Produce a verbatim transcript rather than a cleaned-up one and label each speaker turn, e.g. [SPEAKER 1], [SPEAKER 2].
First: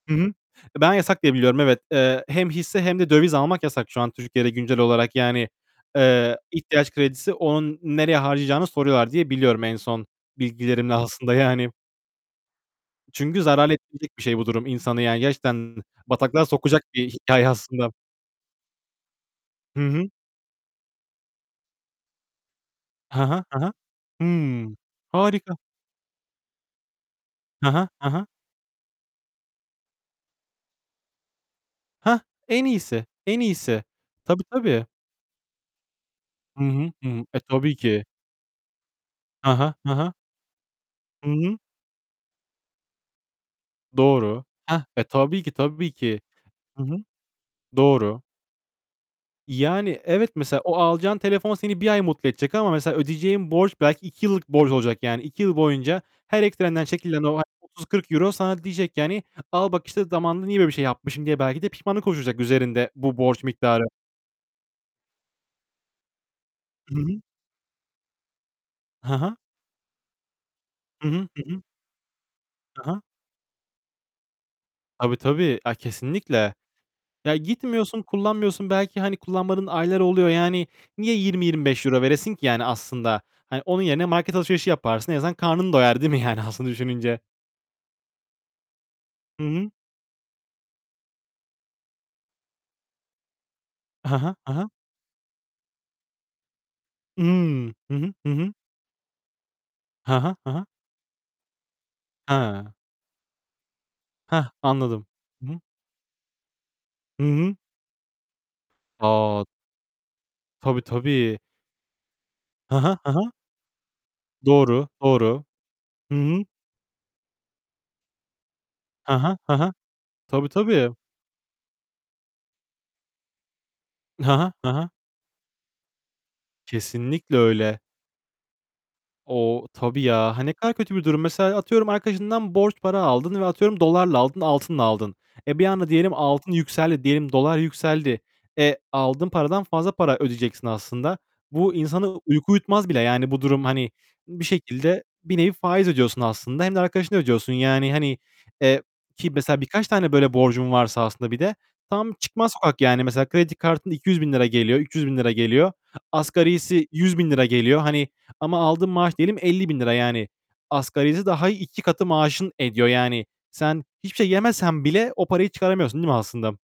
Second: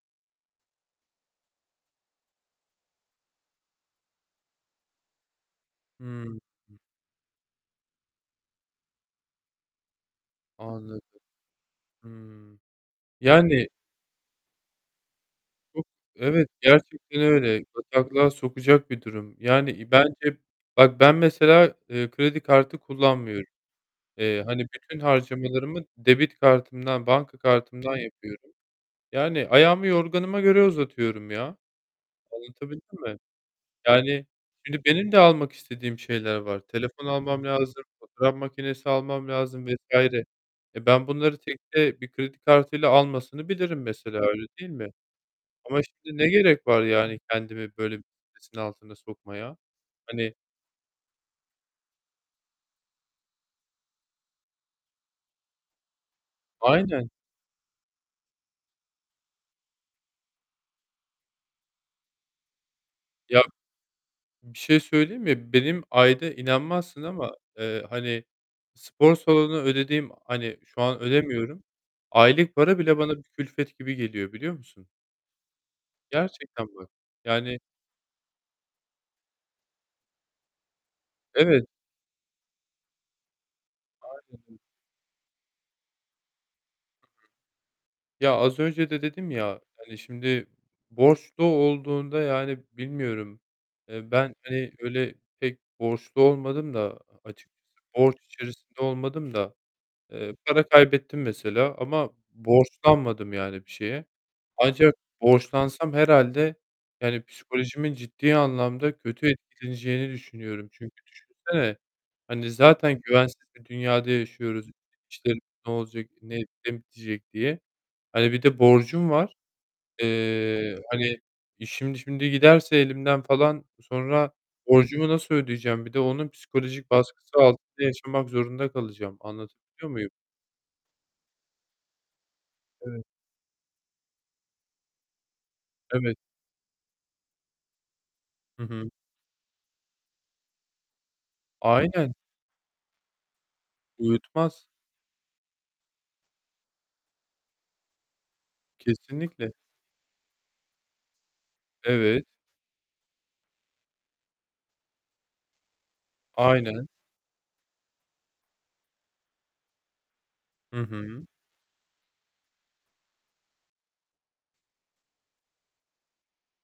[SPEAKER 1] Hı hı. Ben yasak diye biliyorum, evet. Eee, hem hisse hem de döviz almak yasak şu an Türkiye'de güncel olarak. Yani, eee,
[SPEAKER 2] Hıı.
[SPEAKER 1] ihtiyaç kredisi, onun nereye harcayacağını soruyorlar diye biliyorum en son bilgilerimle
[SPEAKER 2] Anladım.
[SPEAKER 1] aslında yani.
[SPEAKER 2] Hımm.
[SPEAKER 1] I çünkü
[SPEAKER 2] Yani
[SPEAKER 1] zarar ettirecek bir şey bu durum insanı yani. Gerçekten
[SPEAKER 2] Çok,
[SPEAKER 1] bataklığa
[SPEAKER 2] evet
[SPEAKER 1] sokacak bir
[SPEAKER 2] gerçekten
[SPEAKER 1] hikâye
[SPEAKER 2] öyle,
[SPEAKER 1] aslında.
[SPEAKER 2] bataklığa sokacak bir durum. Yani,
[SPEAKER 1] Hı
[SPEAKER 2] iii,
[SPEAKER 1] hı.
[SPEAKER 2] bence bak ben mesela, ııı, kredi kartı
[SPEAKER 1] Ha ha,
[SPEAKER 2] kullanmıyorum.
[SPEAKER 1] ha ha.
[SPEAKER 2] Eee, hani
[SPEAKER 1] Hımm,
[SPEAKER 2] bütün
[SPEAKER 1] harika.
[SPEAKER 2] harcamalarımı debit kartımdan, banka
[SPEAKER 1] Ha ha,
[SPEAKER 2] kartımdan
[SPEAKER 1] ha ha.
[SPEAKER 2] yapıyorum. Yani ayağımı yorganıma göre uzatıyorum ya,
[SPEAKER 1] Hah. En
[SPEAKER 2] anlatabildim
[SPEAKER 1] iyisi.
[SPEAKER 2] mi?
[SPEAKER 1] En iyisi.
[SPEAKER 2] Yani,
[SPEAKER 1] Tabii,
[SPEAKER 2] şimdi
[SPEAKER 1] tabii.
[SPEAKER 2] benim de almak istediğim şeyler var.
[SPEAKER 1] Hı hı,
[SPEAKER 2] Telefon
[SPEAKER 1] hı hı. E,
[SPEAKER 2] almam
[SPEAKER 1] tabii
[SPEAKER 2] lazım,
[SPEAKER 1] ki.
[SPEAKER 2] fotoğraf makinesi almam
[SPEAKER 1] Ha
[SPEAKER 2] lazım
[SPEAKER 1] ha,
[SPEAKER 2] vs.
[SPEAKER 1] ha ha.
[SPEAKER 2] E, ben
[SPEAKER 1] Hı
[SPEAKER 2] bunları
[SPEAKER 1] hı.
[SPEAKER 2] tekte bir kredi kartıyla almasını bilirim mesela,
[SPEAKER 1] Doğru.
[SPEAKER 2] öyle değil
[SPEAKER 1] Hah.
[SPEAKER 2] mi?
[SPEAKER 1] E, tabii ki,
[SPEAKER 2] Ama
[SPEAKER 1] tabii
[SPEAKER 2] işte
[SPEAKER 1] ki.
[SPEAKER 2] ne gerek
[SPEAKER 1] Hı
[SPEAKER 2] var
[SPEAKER 1] hı.
[SPEAKER 2] yani kendimi böyle bir
[SPEAKER 1] Doğru.
[SPEAKER 2] stresin altına sokmaya?
[SPEAKER 1] Yani, evet
[SPEAKER 2] Hani
[SPEAKER 1] mesela o alacağın telefon seni bir ay mutlu edecek. Ama mesela ödeyeceğin borç belki iki yıllık borcun olacak. Yani iki yıl boyunca her ekstrenden
[SPEAKER 2] Aynen.
[SPEAKER 1] çekilen o aylık otuz kırk euro sana diyecek ki hani, "Al bak işte zamanında niye böyle bir şey yapmışım?" diye belki de pişmanlık oluşturacak üzerinde bu
[SPEAKER 2] Ya,
[SPEAKER 1] borç miktarı.
[SPEAKER 2] bir şey söyleyeyim mi? Benim ayda
[SPEAKER 1] Hı
[SPEAKER 2] inanmazsın
[SPEAKER 1] hı.
[SPEAKER 2] ama, ııı, hani spor
[SPEAKER 1] Ha ha.
[SPEAKER 2] salonuna ödediğim, hani şu an
[SPEAKER 1] Hı hı. Hı hı.
[SPEAKER 2] ödemiyorum, aylık para
[SPEAKER 1] Ha
[SPEAKER 2] bile
[SPEAKER 1] ha.
[SPEAKER 2] bana bir külfet gibi geliyor biliyor musun?
[SPEAKER 1] Tabii, tabii. A, kesinlikle.
[SPEAKER 2] Gerçekten bak.
[SPEAKER 1] Ya,
[SPEAKER 2] Yani
[SPEAKER 1] gitmiyorsun, kullanmıyorsun. Belki hani kullanmadığın aylar oluyor, yani niye yirmi
[SPEAKER 2] Evet.
[SPEAKER 1] yirmi beş euro veresin ki yani aslında? Hani, onun yerine market
[SPEAKER 2] Aynen öyle.
[SPEAKER 1] alışverişi yaparsın. En azından karnın doyar, değil mi yani, aslında düşününce?
[SPEAKER 2] Ya, az önce de dedim
[SPEAKER 1] Hı
[SPEAKER 2] ya,
[SPEAKER 1] hı.
[SPEAKER 2] hani, şimdi borçlu olduğunda, yani, bilmiyorum, ııı,
[SPEAKER 1] Ha ha,
[SPEAKER 2] ben,
[SPEAKER 1] ha ha.
[SPEAKER 2] hani, öyle pek borçlu olmadım da açıkçası,
[SPEAKER 1] Imm. Hı hı,
[SPEAKER 2] borç
[SPEAKER 1] hı hı.
[SPEAKER 2] içerisinde olmadım da.
[SPEAKER 1] Ha ha,
[SPEAKER 2] Iıı,
[SPEAKER 1] ha
[SPEAKER 2] para
[SPEAKER 1] ha.
[SPEAKER 2] kaybettim mesela ama
[SPEAKER 1] Ha.
[SPEAKER 2] borçlanmadım yani bir şeye.
[SPEAKER 1] Hah,
[SPEAKER 2] Ancak
[SPEAKER 1] anladım. Hı hı.
[SPEAKER 2] borçlansam herhâlde,
[SPEAKER 1] Hı
[SPEAKER 2] yani,
[SPEAKER 1] hı.
[SPEAKER 2] psikolojimin ciddi anlamda kötü
[SPEAKER 1] A!
[SPEAKER 2] etkileneceğini düşünüyorum,
[SPEAKER 1] Tabii,
[SPEAKER 2] çünkü
[SPEAKER 1] tabii.
[SPEAKER 2] düşünsene, hani,
[SPEAKER 1] Ha ha,
[SPEAKER 2] zaten
[SPEAKER 1] ha ha.
[SPEAKER 2] güvensiz bir dünyada yaşıyoruz,
[SPEAKER 1] Doğru,
[SPEAKER 2] işte
[SPEAKER 1] doğru.
[SPEAKER 2] ne olacak,
[SPEAKER 1] Hı
[SPEAKER 2] ne
[SPEAKER 1] hı.
[SPEAKER 2] ne bitecek diye. Hani, bir de borcum
[SPEAKER 1] Ha
[SPEAKER 2] var.
[SPEAKER 1] ha, ha ha. Tabii,
[SPEAKER 2] Eee,
[SPEAKER 1] tabii.
[SPEAKER 2] hani, işim şimdi giderse elimden falan, sonra
[SPEAKER 1] Ha ha. Ha ha.
[SPEAKER 2] borcumu nasıl ödeyeceğim? Bir de onun psikolojik
[SPEAKER 1] Kesinlikle
[SPEAKER 2] baskısı
[SPEAKER 1] öyle.
[SPEAKER 2] altında yaşamak zorunda kalacağım,
[SPEAKER 1] O,
[SPEAKER 2] anlatabiliyor
[SPEAKER 1] tabii
[SPEAKER 2] muyum?
[SPEAKER 1] ya. Ha, ne kadar kötü bir durum. Mesela, atıyorum arkadaşından borç para
[SPEAKER 2] Evet.
[SPEAKER 1] aldın ve atıyorum dolarla aldın, altınla aldın. E, bir anda diyelim
[SPEAKER 2] Evet.
[SPEAKER 1] altın yükseldi, diyelim dolar yükseldi.
[SPEAKER 2] Hı
[SPEAKER 1] E,
[SPEAKER 2] hı.
[SPEAKER 1] aldığın paradan fazla para ödeyeceksin aslında. Bu insanı
[SPEAKER 2] Aynen.
[SPEAKER 1] uyku uyutmaz bile. Yani, bu durum hani bir
[SPEAKER 2] Uyutmaz.
[SPEAKER 1] şekilde, bir nevi faiz ödüyorsun aslında. Hem de arkadaşına ödüyorsun. Yani hani, e ki
[SPEAKER 2] Kesinlikle.
[SPEAKER 1] mesela birkaç tane böyle borcun varsa aslında bir de tam
[SPEAKER 2] Evet.
[SPEAKER 1] çıkmaz sokak yani. Mesela kredi kartında iki yüz bin lira geliyor, üç yüz bin lira geliyor. Asgarisi,
[SPEAKER 2] Aynen.
[SPEAKER 1] yüz bin lira geliyor. Hani ama aldığın maaş diyelim elli bin lira yani.
[SPEAKER 2] Hı hı.
[SPEAKER 1] Asgarisi daha iki katı maaşın ediyor yani. Sen hiçbir şey yemesen bile o parayı çıkaramıyorsun değil mi aslında?